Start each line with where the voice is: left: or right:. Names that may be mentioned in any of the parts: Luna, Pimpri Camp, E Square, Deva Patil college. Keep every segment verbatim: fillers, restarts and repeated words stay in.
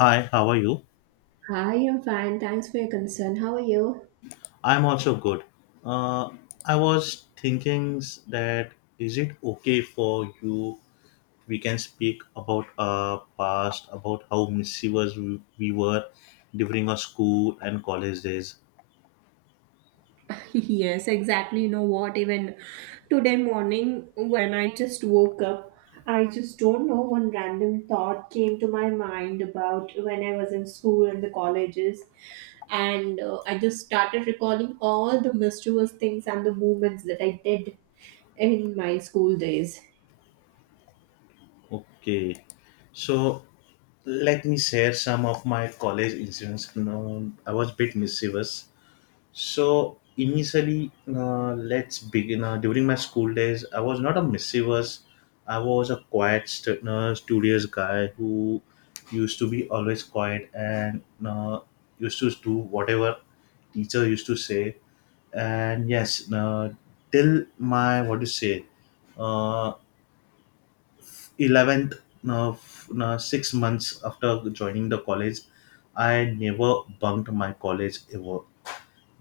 left: Hi, how are you?
right: Hi, I'm fine. Thanks for your concern. How are you?
left: I'm also good. Uh, I was thinking s- that is it okay for you? We can speak about our past, about how mischievous we, we were during our school and college days.
right: Yes, exactly. You know what? Even today morning, when I just woke up, I just don't know. One random thought came to my mind about when I was in school and the colleges. And uh, I just started recalling all the mischievous things and the movements that I did in my school days.
left: Okay, so let me share some of my college incidents. No, I was a bit mischievous. So initially, uh, let's begin. Uh, during my school days, I was not a mischievous. I was a quiet, st- uh, studious guy who used to be always quiet and uh, used to do whatever teacher used to say. And yes, uh, till my what do you say, uh, eleventh, uh, f- uh, six months after joining the college, I never bunked my college ever,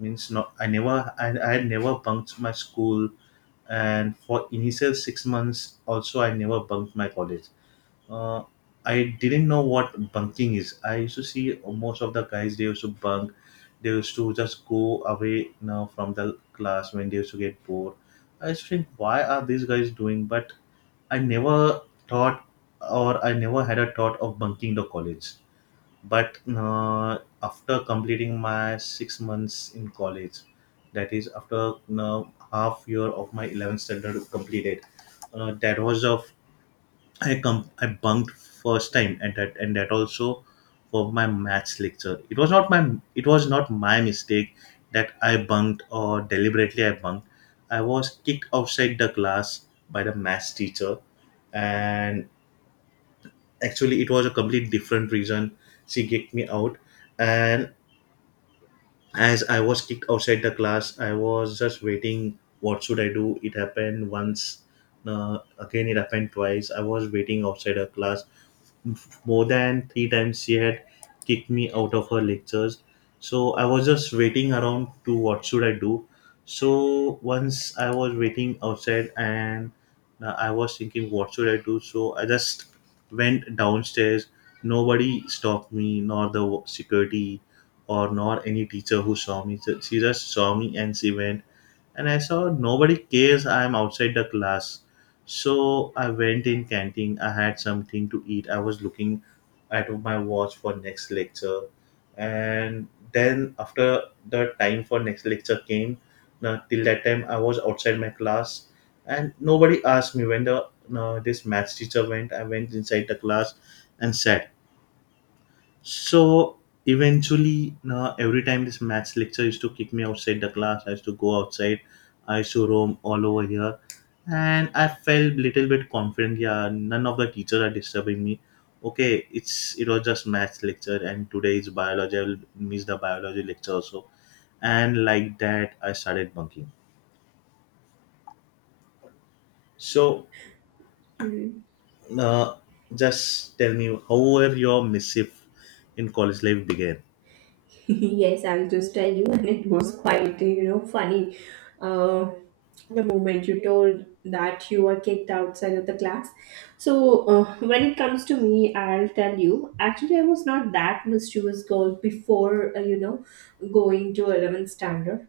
left: means not i never i, I had never bunked my school, and for initial six months also I never bunked my college. uh, I didn't know what bunking is. I used to see most of the guys, they used to bunk. They used to just go away now from the class when they used to get bored. I used to think why are these guys doing, but I never thought, or I never had a thought of bunking the college. But uh, after completing my six months in college, that is after uh, half year of my eleventh standard completed. uh, that was of i com- I bunked first time, and that and that also for my maths lecture. It was not my it was not my mistake that I bunked or deliberately I bunked. I was kicked outside the class by the maths teacher, and actually it was a complete different reason she kicked me out. And as I was kicked outside the class, I was just waiting what should I do. It happened once. Uh, again it happened twice, I was waiting outside her class. More than three times she had kicked me out of her lectures. So I was just waiting around to what should I do. So once I was waiting outside, and uh, I was thinking what should I do. So I just went downstairs. Nobody stopped me, nor the security or nor any teacher who saw me. So she just saw me and she went, and I saw nobody cares, I am outside the class. So I went in canteen. I had something to eat. I was looking at my watch for next lecture, and then after the time for next lecture came, now till that time I was outside my class, and nobody asked me. When the uh, this maths teacher went, I went inside the class and sat. So eventually, uh, every time this maths lecture used to kick me outside the class, I used to go outside, I used to roam all over here, and I felt little bit confident. Yeah, none of the teachers are disturbing me. Okay, it's it was just maths lecture, and today is biology. I will miss the biology lecture also, and like that, I started bunking. So, uh, just tell me, how were your missive in college life began?
right: Yes, I'll just tell you, and it was quite, you know, funny. Uh, the moment you told that you were kicked outside of the class. So, uh, when it comes to me, I'll tell you. Actually, I was not that mischievous girl before, uh, you know, going to eleventh standard.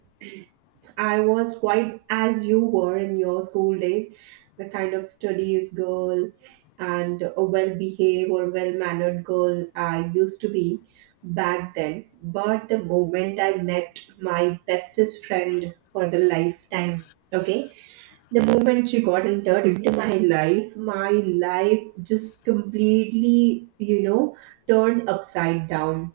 right: I was quite as you were in your school days, the kind of studious girl and a well behaved or well mannered girl I used to be back then. But the moment I met my bestest friend for the lifetime, okay, the moment she got entered into my life, my life just completely, you know, turned upside down.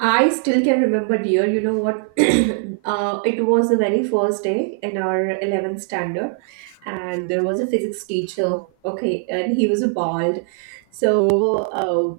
right: I still can remember, dear. You know what? Uh, it was the very first day in our eleventh standard, and there was a physics teacher. Okay, and he was bald. So uh,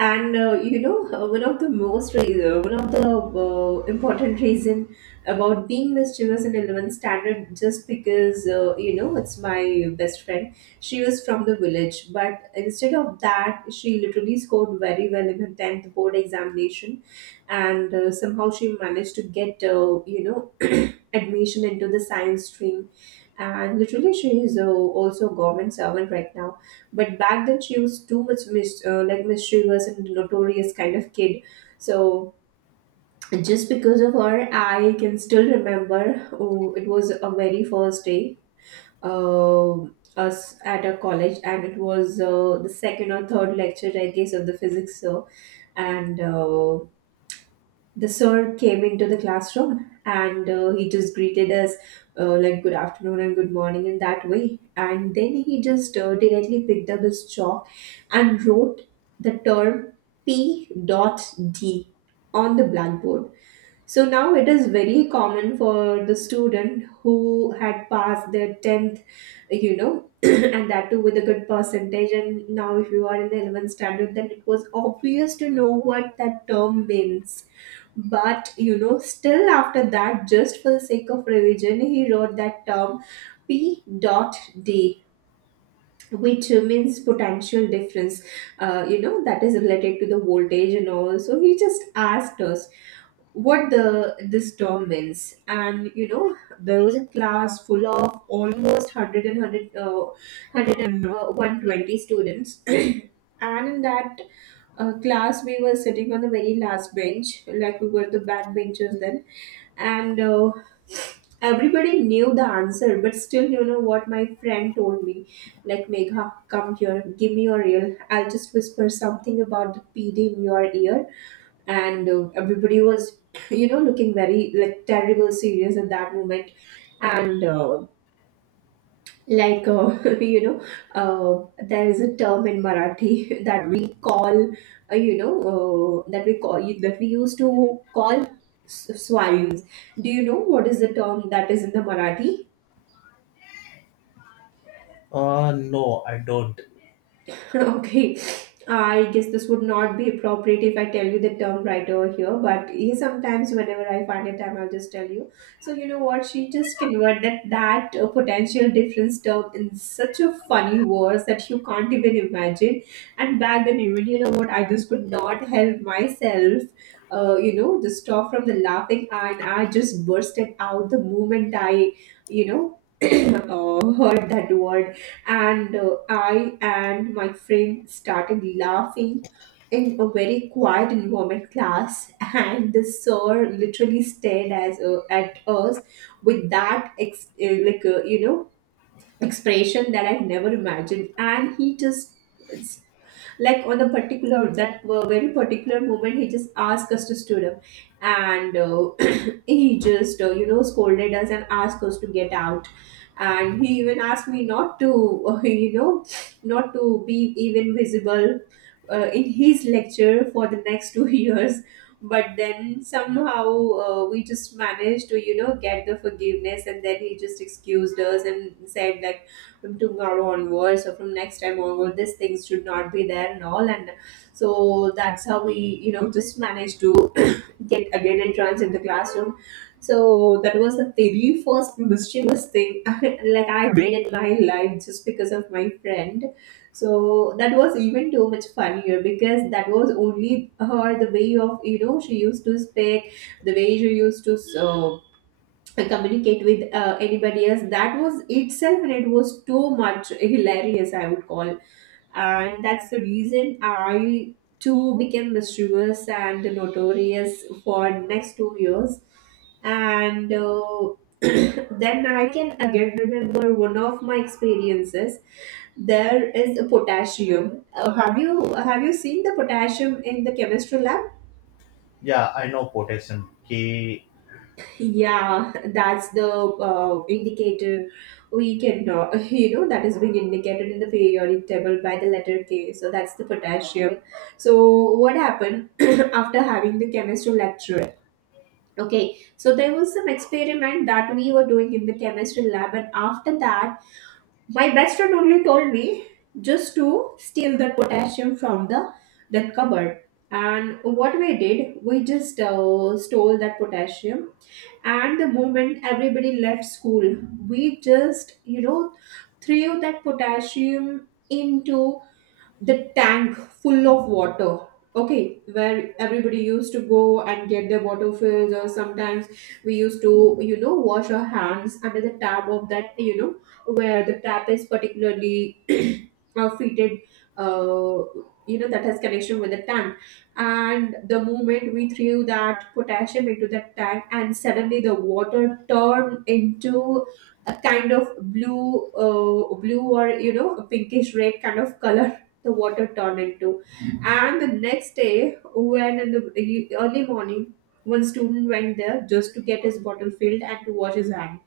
right: and uh, you know uh, one of the most re- uh, one of the uh, important reason about being mischievous in eleventh standard, just because uh, you know it's my best friend. She was from the village, but instead of that, she literally scored very well in her tenth board examination. And uh, somehow she managed to get uh, you know admission into the science stream, and literally she is, uh, also a government servant right now. But back then, she was too much mis- uh, like mischievous and notorious kind of kid. So just because of her, I can still remember. Oh, it was a very first day. Uh, Us at a college, and it was uh, the second or third lecture, I guess, of the physics. So and uh, The sir came into the classroom, and uh, he just greeted us, uh, like good afternoon and good morning in that way. And then he just uh, directly picked up his chalk and wrote the term p dot d on the blackboard. So now it is very common for the student who had passed their tenth, you know and that too with a good percentage. And now, if you are in the eleventh standard, then it was obvious to know what that term means. But you know, still after that, just for the sake of revision, he wrote that term P dot D, which means potential difference, uh, you know, that is related to the voltage and all. So he just asked us what the this term means. And you know there was a class full of almost one hundred and one hundred uh, one hundred uh, students. And in that uh, class, we were sitting on the very last bench, like we were the back benchers then. And uh, everybody knew the answer, but still, you know what my friend told me? Like, "Megha, come here, give me your ear. I'll just whisper something about the p d in your ear." And uh, everybody was you know looking very like terrible serious at that moment. And uh, like uh, you know uh, there is a term in Marathi that we call uh, you know uh, that we call, that we used to call, s- swines. Do you know what is the term that is in the Marathi?
left: Uh, no, I don't.
right: Okay, I guess this would not be appropriate if I tell you the term right over here, but yeah, sometimes whenever I find a time, I'll just tell you. So you know what? She just converted that uh, potential difference term in such a funny words that you can't even imagine. And back then, even you know what? I just could not help myself. Uh, you know, just stop from the laughing, and I just bursted out the moment I, you know, uh, heard that word. And uh, I and my friend started laughing in a very quiet environment class, and the sir literally stared as, uh, at us with that ex- uh, like uh, you know expression that I never imagined. And he just, like, on the particular that uh, very particular moment, he just asked us to stood up. And uh, he just, uh, you know scolded us and asked us to get out. And he even asked me not to, uh, you know not to be even visible uh, in his lecture for the next two years. But then somehow, uh, we just managed to you know get the forgiveness, and then he just excused us and said that from tomorrow onwards or from next time onward, these things should not be there and all. And so that's how we, you know just managed to get again entrance in the classroom. So that was the very first mischievous thing like I did in my life, just because of my friend. So that was even too much funnier, because that was only her, the way of, you know she used to speak, the way she used to uh, communicate with uh, anybody else. That was itself, and it was too much hilarious, I would call. And that's the reason I too became mischievous and notorious for next two years. And uh, then I can again remember one of my experiences. There is a potassium. Uh, have you have you seen the potassium in the chemistry lab?
left: Yeah, I know potassium. K.
right: Yeah, that's the uh, indicator, we can, uh, you know, that is being indicated in the periodic table by the letter K. So that's the potassium. So what happened after having the chemistry lecture? Okay, so there was some experiment that we were doing in the chemistry lab, and after that, my best friend only told me just to steal the potassium from the that cupboard. And what we did, we just uh, stole that potassium. And the moment everybody left school, we just you know threw that potassium into the tank full of water, okay, where everybody used to go and get their water fills. Or sometimes we used to, you know wash our hands under the tap of that, you know where the tap is particularly uh, fitted, uh, you know that has connection with the tank. And the moment we threw that potassium into that tank, and suddenly the water turned into a kind of blue, uh, blue, or you know a pinkish red kind of color the water turned into. And the next day, when in the e-, early morning, one student went there just to get his bottle filled and to wash his hands.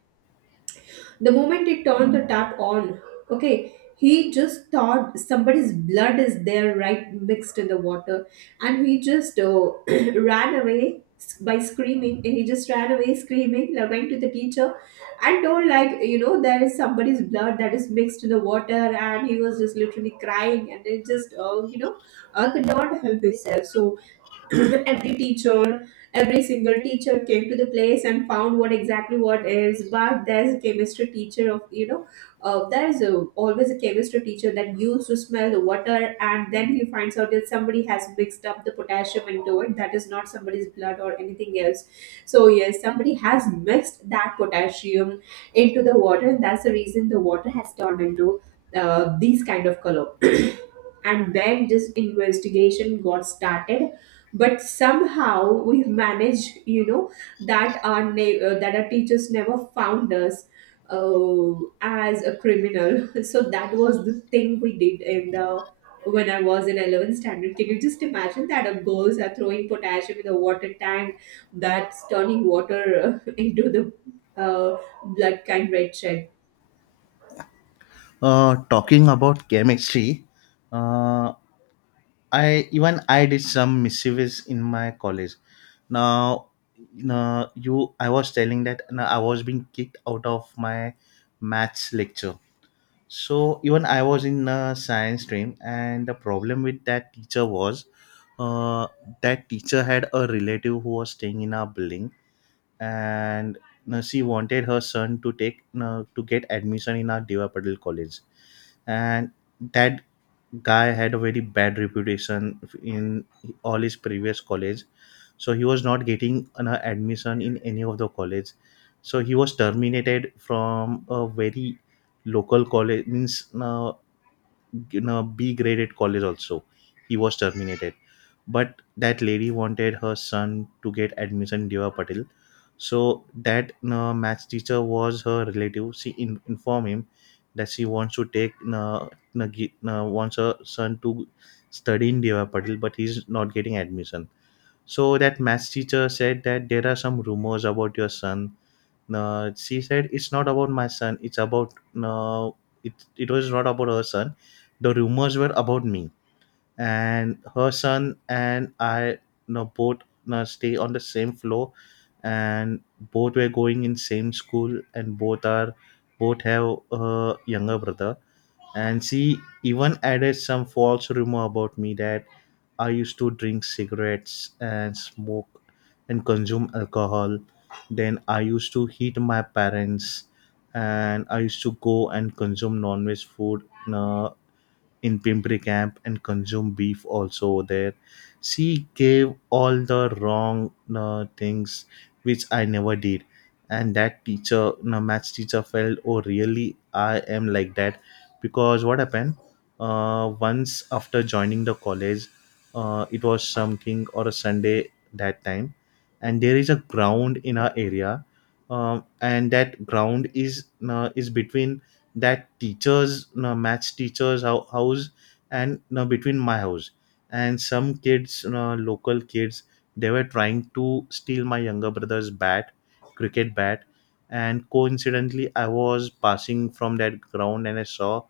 right: The moment he turned the tap on, okay, he just thought somebody's blood is there, right, mixed in the water, and he just uh, ran away by screaming. And he just ran away screaming, like, went to the teacher and told, like, you know, there is somebody's blood that is mixed in the water. And he was just literally crying, and it just, uh, you know, uh, could not help himself. So every teacher every single teacher came to the place and found what exactly what is. But there's a chemistry teacher of, you know uh, there's a, always a chemistry teacher that used to smell the water, and then he finds out that somebody has mixed up the potassium into it, that is not somebody's blood or anything else. So yes, somebody has mixed that potassium into the water, and that's the reason the water has turned into, uh, these kind of color. And then this investigation got started, but somehow we've managed, you know that our na- uh, that our teachers never found us uh, as a criminal. So that was the thing we did in the, when I was in eleventh standard. Can you just imagine that our girls are throwing potassium in the water tank, that's turning water, uh, into the, uh, blood kind red shed.
left: Uh, talking about chemistry, uh, I even I did some mischievous in my college. Now, now you, I was telling that now I was being kicked out of my maths lecture. So even I was in a science stream, and the problem with that teacher was, uh, that teacher had a relative who was staying in our building, and you she wanted her son to take you to get admission in our Deva Patil college. And that guy had a very bad reputation in all his previous college, so he was not getting an uh, admission in any of the college. So he was terminated from a very local college, means uh, in a B graded college also. He was terminated. But that lady wanted her son to get admission in Deva Patil. So that uh, maths teacher was her relative. She in, informed him that she wants to take uh, uh, gi- uh, wants her son to study in Deva Patil, but he's not getting admission. So that maths teacher said that there are some rumors about your son. Uh, she said it's not about my son, it's about uh, it, it was not about her son. The rumors were about me, and her son and i, no, both, no, stay on the same floor, and both were going in same school, and both are both have a younger brother. And she even added some false rumor about me, that I used to drink cigarettes and smoke and consume alcohol. Then I used to hit my parents, and I used to go and consume non-veg food. No, in Pimpri Camp, and consume beef also over there. She gave all the wrong uh, things which I never did. And that teacher, no, maths teacher felt, oh, really, I am like that. Because what happened? Uh, once after joining the college, uh, it was something or a Sunday that time. And there is a ground in our area. Um, and that ground is uh, is between that teachers you know, match teachers hou- house, and you know, between my house, and some kids, you know, local kids, they were trying to steal my younger brother's bat cricket bat. And coincidentally I was passing from that ground and I saw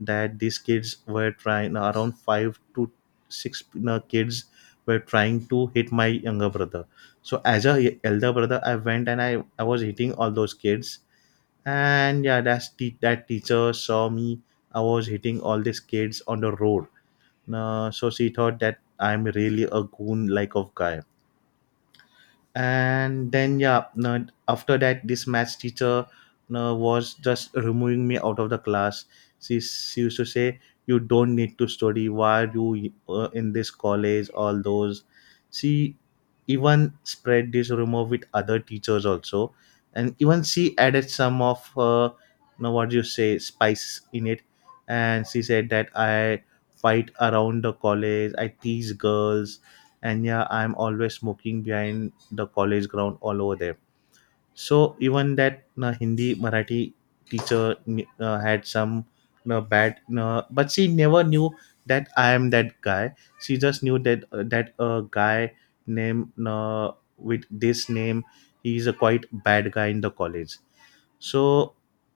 left: that these kids were trying, around five to six, you know, kids were trying to hit my younger brother. So as a elder brother I went and i, I was hitting all those kids. And yeah, that's the that teacher saw me, I was hitting all these kids on the road. Uh, so she thought that I'm really a goon like of guy. And then, yeah, no, after that this maths teacher, no, was just removing me out of the class. She, she used to say, you don't need to study, why are you uh, in this college, all those. She even spread this rumor with other teachers also, and even she added some of her, no, what do you say, spice in it, and she said that I fight around the college, I tease girls, and yeah, I'm always smoking behind the college ground all over there. So even that uh, Hindi Marathi teacher uh, had some uh, bad, uh, but she never knew that I am that guy. She just knew that uh, that a guy named uh, with this name, he is a quite bad guy in the college. So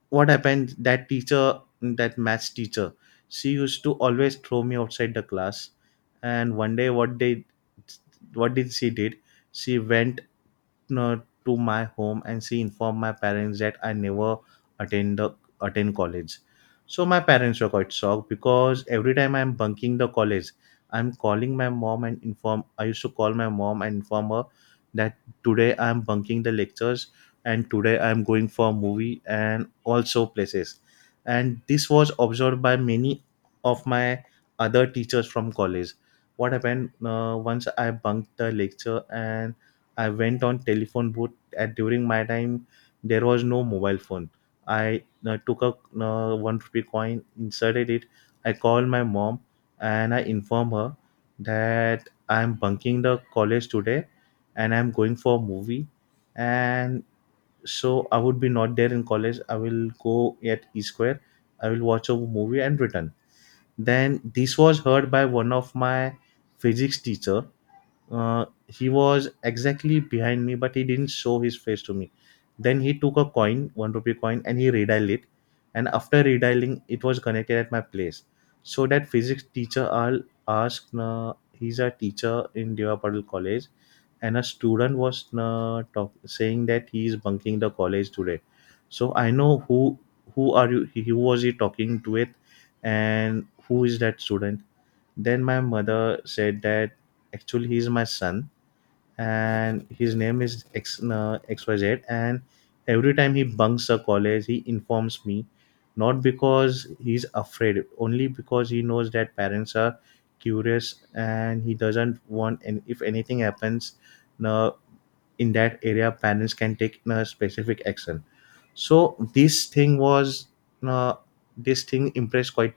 left: what happened? That teacher, that maths teacher, she used to always throw me outside the class. And one day, what they, what did she did? She went uh, to my home and she informed my parents that I never attend the attend college. So my parents were quite shocked, because every time I'm bunking the college, I'm calling my mom and inform I used to call my mom and inform her that today I'm bunking the lectures and today I'm going for a movie and also places. And this was observed by many of my other teachers from college. What happened? Uh, once I bunked the lecture and I went on telephone booth. At during my time there was no mobile phone. I uh, took a uh, one rupee coin, inserted it. I called my mom and I informed her that I'm bunking the college today and I'm going for a movie. And so I would be not there in college. I will go at E Square. I will watch a movie and return. Then this was heard by one of my physics teacher, uh, he was exactly behind me, but he didn't show his face to me. Then he took a coin, one rupee coin, and he redialed it, and after redialing, it was connected at my place. So that physics teacher al asked, uh, he's a teacher in Devapadal college, and a student was uh, talk, saying that he is bunking the college today, so I know who who are you, he- who was he talking to it, and who is that student? Then my mother said that, actually, he is my son, and his name is X, uh, xyz, and every time he bunks a college, he informs me, not because he's afraid, only because he knows that parents are curious and he doesn't want, and if anything happens, no, in that area parents can take a specific action. So this thing was uh, this thing impressed quite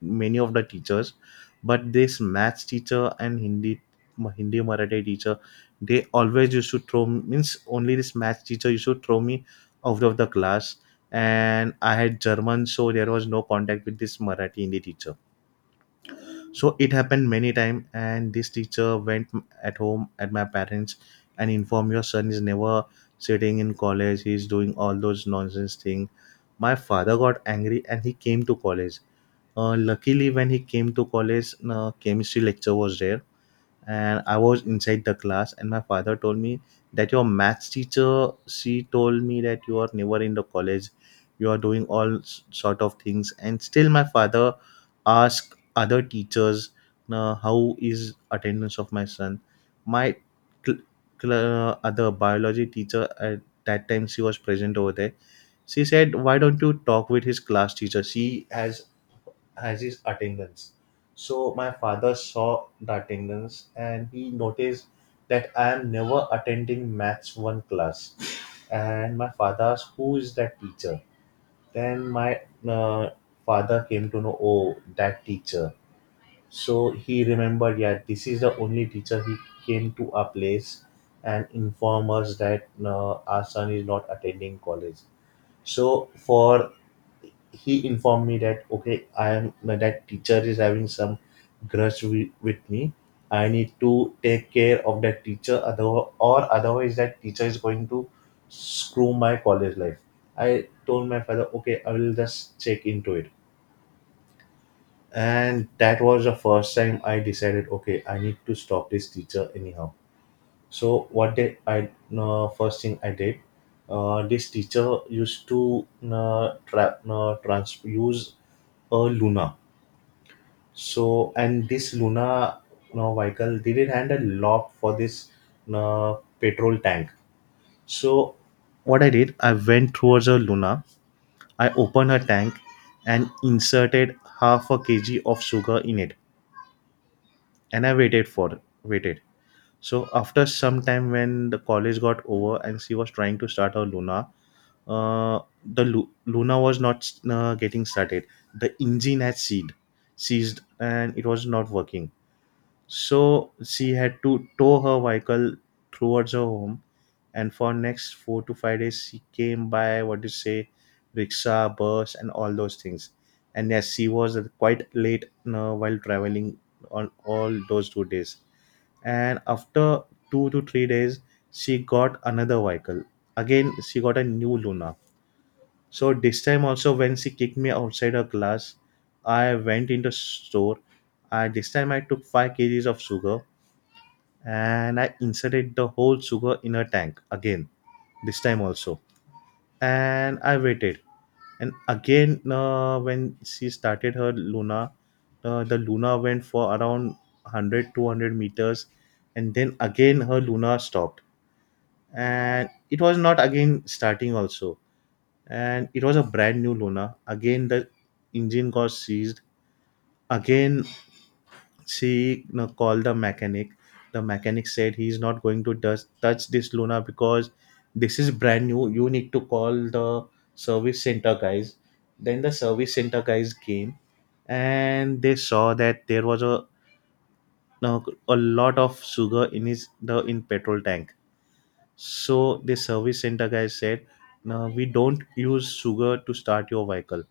left: many of the teachers. But this maths teacher and hindi hindi Marathi teacher, they always used to throw, means only this maths teacher used to throw me out of the class. And I had German, so there was no contact with this Marathi Hindi teacher. So it happened many time, and this teacher went at home at my parents and informed, your son is never sitting in college, he's doing all those nonsense thing. My father got angry, and he came to college. Uh, luckily when he came to college, uh, chemistry lecture was there, and I was inside the class, and my father told me that your maths teacher, she told me that you are never in the college, you are doing all s- sort of things. And still my father asked other teachers, "Nah, how is attendance of my son? My cl- cl- uh, other biology teacher, at that time she was present over there." She said, "Why don't you talk with his class teacher? She has has his attendance." So my father saw the attendance, and he noticed that I am never attending maths one class. And my father asked, "Who is that teacher?" Then my uh, father came to know, "Oh, that teacher." So he remembered, yeah, this is the only teacher, he came to our place and inform us that uh, our son is not attending college. So for he informed me that, okay, I am that teacher is having some grudge wi- with me, I need to take care of that teacher, other or otherwise that teacher is going to screw my college life. I told my father, okay, I will just check into it. And that was the first time I decided, okay, I need to stop this teacher anyhow. So what did I uh, first thing I did? Uh, this teacher used to uh, tra- uh, trans- use a Luna. So and this Luna uh, vehicle didn't had a lock for this uh, petrol tank. So what I did, I went towards a Luna. I opened her tank and inserted half a kg of sugar in it, and I waited for waited. So after some time, when the college got over and she was trying to start her Luna, uh, the Lu- Luna was not uh, getting started. The engine had seized, seized, and it was not working. So she had to tow her vehicle towards her home, and for next four to five days, she came by, what do you say, rickshaw, bus, and all those things. And yes, she was quite late uh, while traveling on all those two days, and after two to three days, she got another vehicle. Again, she got a new Luna. So this time also, when she kicked me outside her class, I went in the store. I this time I took five kgs of sugar, and I inserted the whole sugar in her tank again this time also, and I waited. And again, uh, when she started her Luna, uh, the Luna went for around one hundred two hundred meters, and then again her Luna stopped, and it was not again starting also. And it was a brand new Luna. Again, the engine got seized again. She, you know, called the mechanic. The mechanic said, he's not going to dus- touch this Luna because this is brand new, you need to call the service center guys. Then the service center guys came, and they saw that there was a no, a lot of sugar in his the in petrol tank. So the service center guy said, no, we don't use sugar to start your vehicle.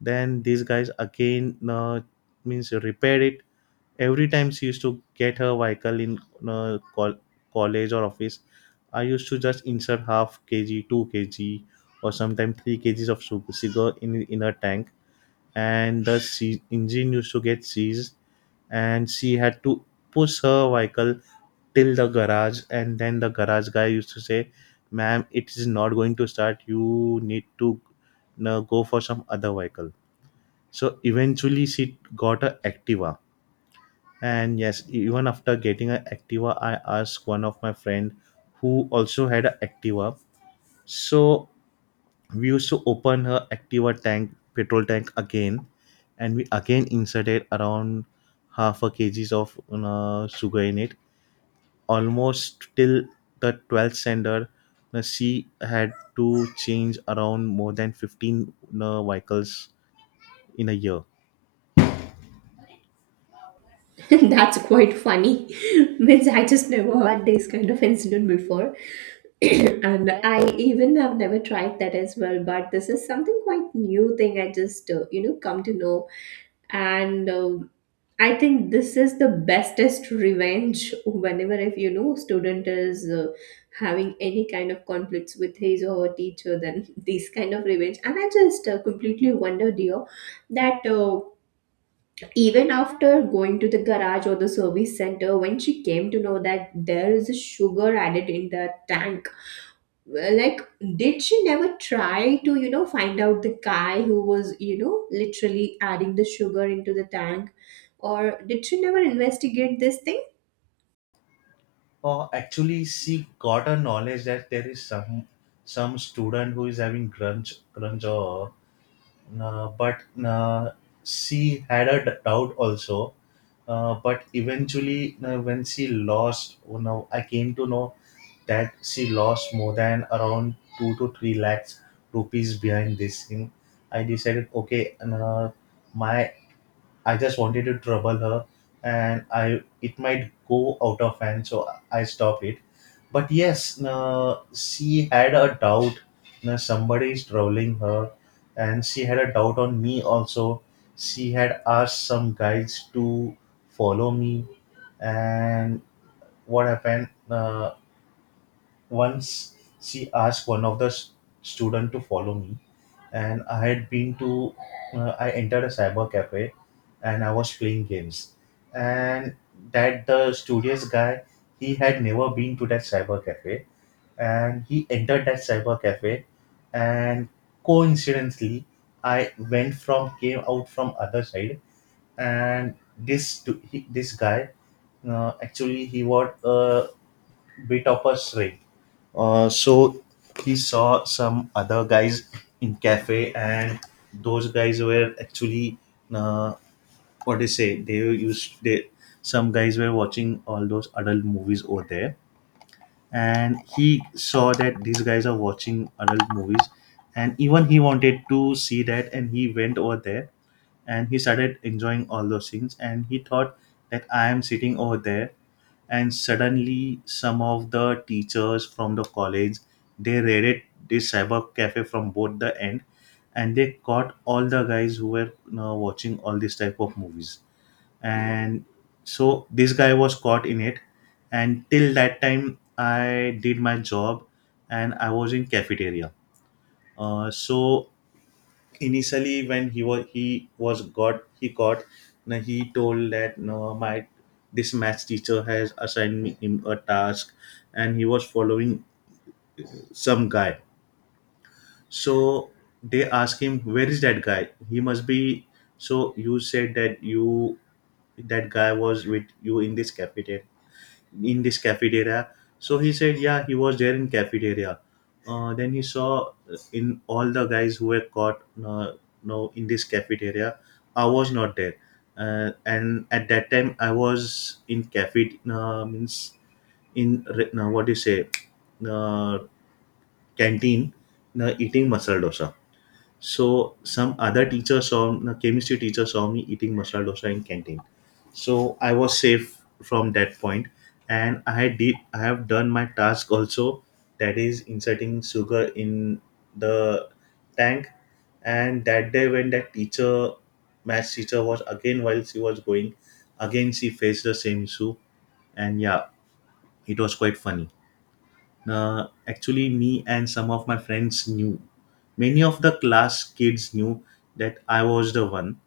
left: Then these guys again, uh, means repair it. Every time she used to get her vehicle in uh, col- college or office, I used to just insert half kg, two kg, or sometimes three kgs of su- sugar in in her tank, and the se- engine used to get seized, and she had to push her vehicle till the garage, and then the garage guy used to say, ma'am, it is not going to start, you need to uh, go for some other vehicle. So eventually she got a Activa. And yes, even after getting an Activa, I asked one of my friend who also had an Activa. So we used to open her Activa tank, petrol tank, again, and we again inserted around half a kgs of uh, sugar in it. Almost till the twelfth standard, uh, she had to change around more than fifteen uh, vehicles in a year.
right: That's quite funny. Means I just never had this kind of incident before. And I even have never tried that as well, but this is something quite new thing I just, uh, you know come to know. And um, I think this is the bestest revenge, whenever if you know student is uh, having any kind of conflicts with his or her teacher, then this kind of revenge. And I just uh, completely wonder, dear, that uh, even after going to the garage or the service center, when she came to know that there is a sugar added in the tank, well, like, did she never try to, you know find out the guy who was, you know literally adding the sugar into the tank? Or did she never investigate this thing?
left: Oh, actually, she got a knowledge that there is some some student who is having grunge grunge or, uh, but, uh, she had a d- doubt also. Uh, but eventually, uh, when she lost, you know, I came to know that she lost more than around two to three lakhs rupees behind this thing. I decided, okay, uh, my I just wanted to trouble her, and I it might go out of hand, so I stopped it. But yes, uh, she had a doubt. Uh, somebody is troubling her, and she had a doubt on me also. She had asked some guys to follow me, and what happened? Uh, once she asked one of the s- student to follow me, and I had been to, uh, I entered a cyber cafe, and I was playing games. And that the studious guy, he had never been to that cyber cafe, and he entered that cyber cafe, and coincidentally I went from came out from other side. And this to- he- this guy, uh, actually he was a bit of a stray. Uh, so he saw some other guys in cafe, and those guys were actually, uh, what they say. They used they Some guys were watching all those adult movies over there, and he saw that these guys are watching adult movies, and even he wanted to see that, and he went over there, and he started enjoying all those things, and he thought that I am sitting over there. And suddenly some of the teachers from the college, they raided this cyber cafe from both the end, and they caught all the guys who were, you know, watching all these type of movies. And so this guy was caught in it, and till that time I did my job, and I was in cafeteria. Uh, so initially, when he was he was got he caught, now he told that, no, my this math teacher has assigned me him a task, and he was following some guy. So they asked him, where is that guy, he must be. So you said that you that guy was with you in this cafeteria, in this cafeteria. So he said, yeah, he was there in cafeteria. Uh, then he saw, uh, in all the guys who were caught, uh, no, in this cafeteria I was not there. Uh, and at that time, I was in cafe uh, means, in re- uh, what do you say, uh, canteen, uh, eating masala dosa. So some other teacher saw a chemistry teacher saw me eating masala dosa in canteen. So I was safe from that point, and I did I have done my task also, that is inserting sugar in the tank. And that day when that teacher, maths teacher, was again while she was going, again she faced the same issue, and yeah, it was quite funny. Uh, actually, me and some of my friends knew. Many of the class kids knew that I was the one.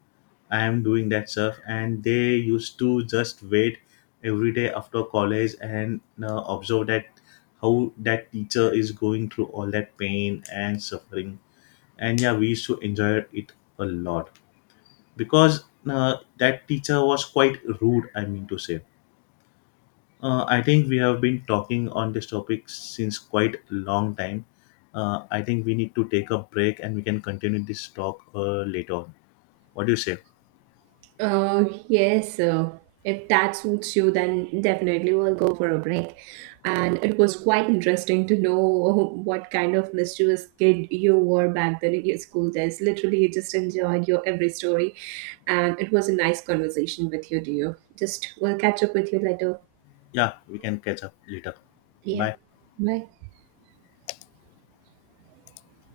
left: I am doing that stuff, and they used to just wait every day after college and uh, observe that how that teacher is going through all that pain and suffering. And yeah, we used to enjoy it a lot, because, uh, that teacher was quite rude. I mean to say, uh, I think we have been talking on this topic since quite a long time. Uh, I think we need to take a break, and we can continue this talk uh, later on. What do you say?
right: Oh yes, uh, if that suits you, then definitely we'll go for a break. And it was quite interesting to know what kind of mischievous kid you were back then in your school days. Literally, you just enjoyed your every story, and it was a nice conversation with you, dear. Just, we'll catch up with you later.
left: Yeah, we can catch up later.
right: Yeah.
left: Bye.
right: Bye.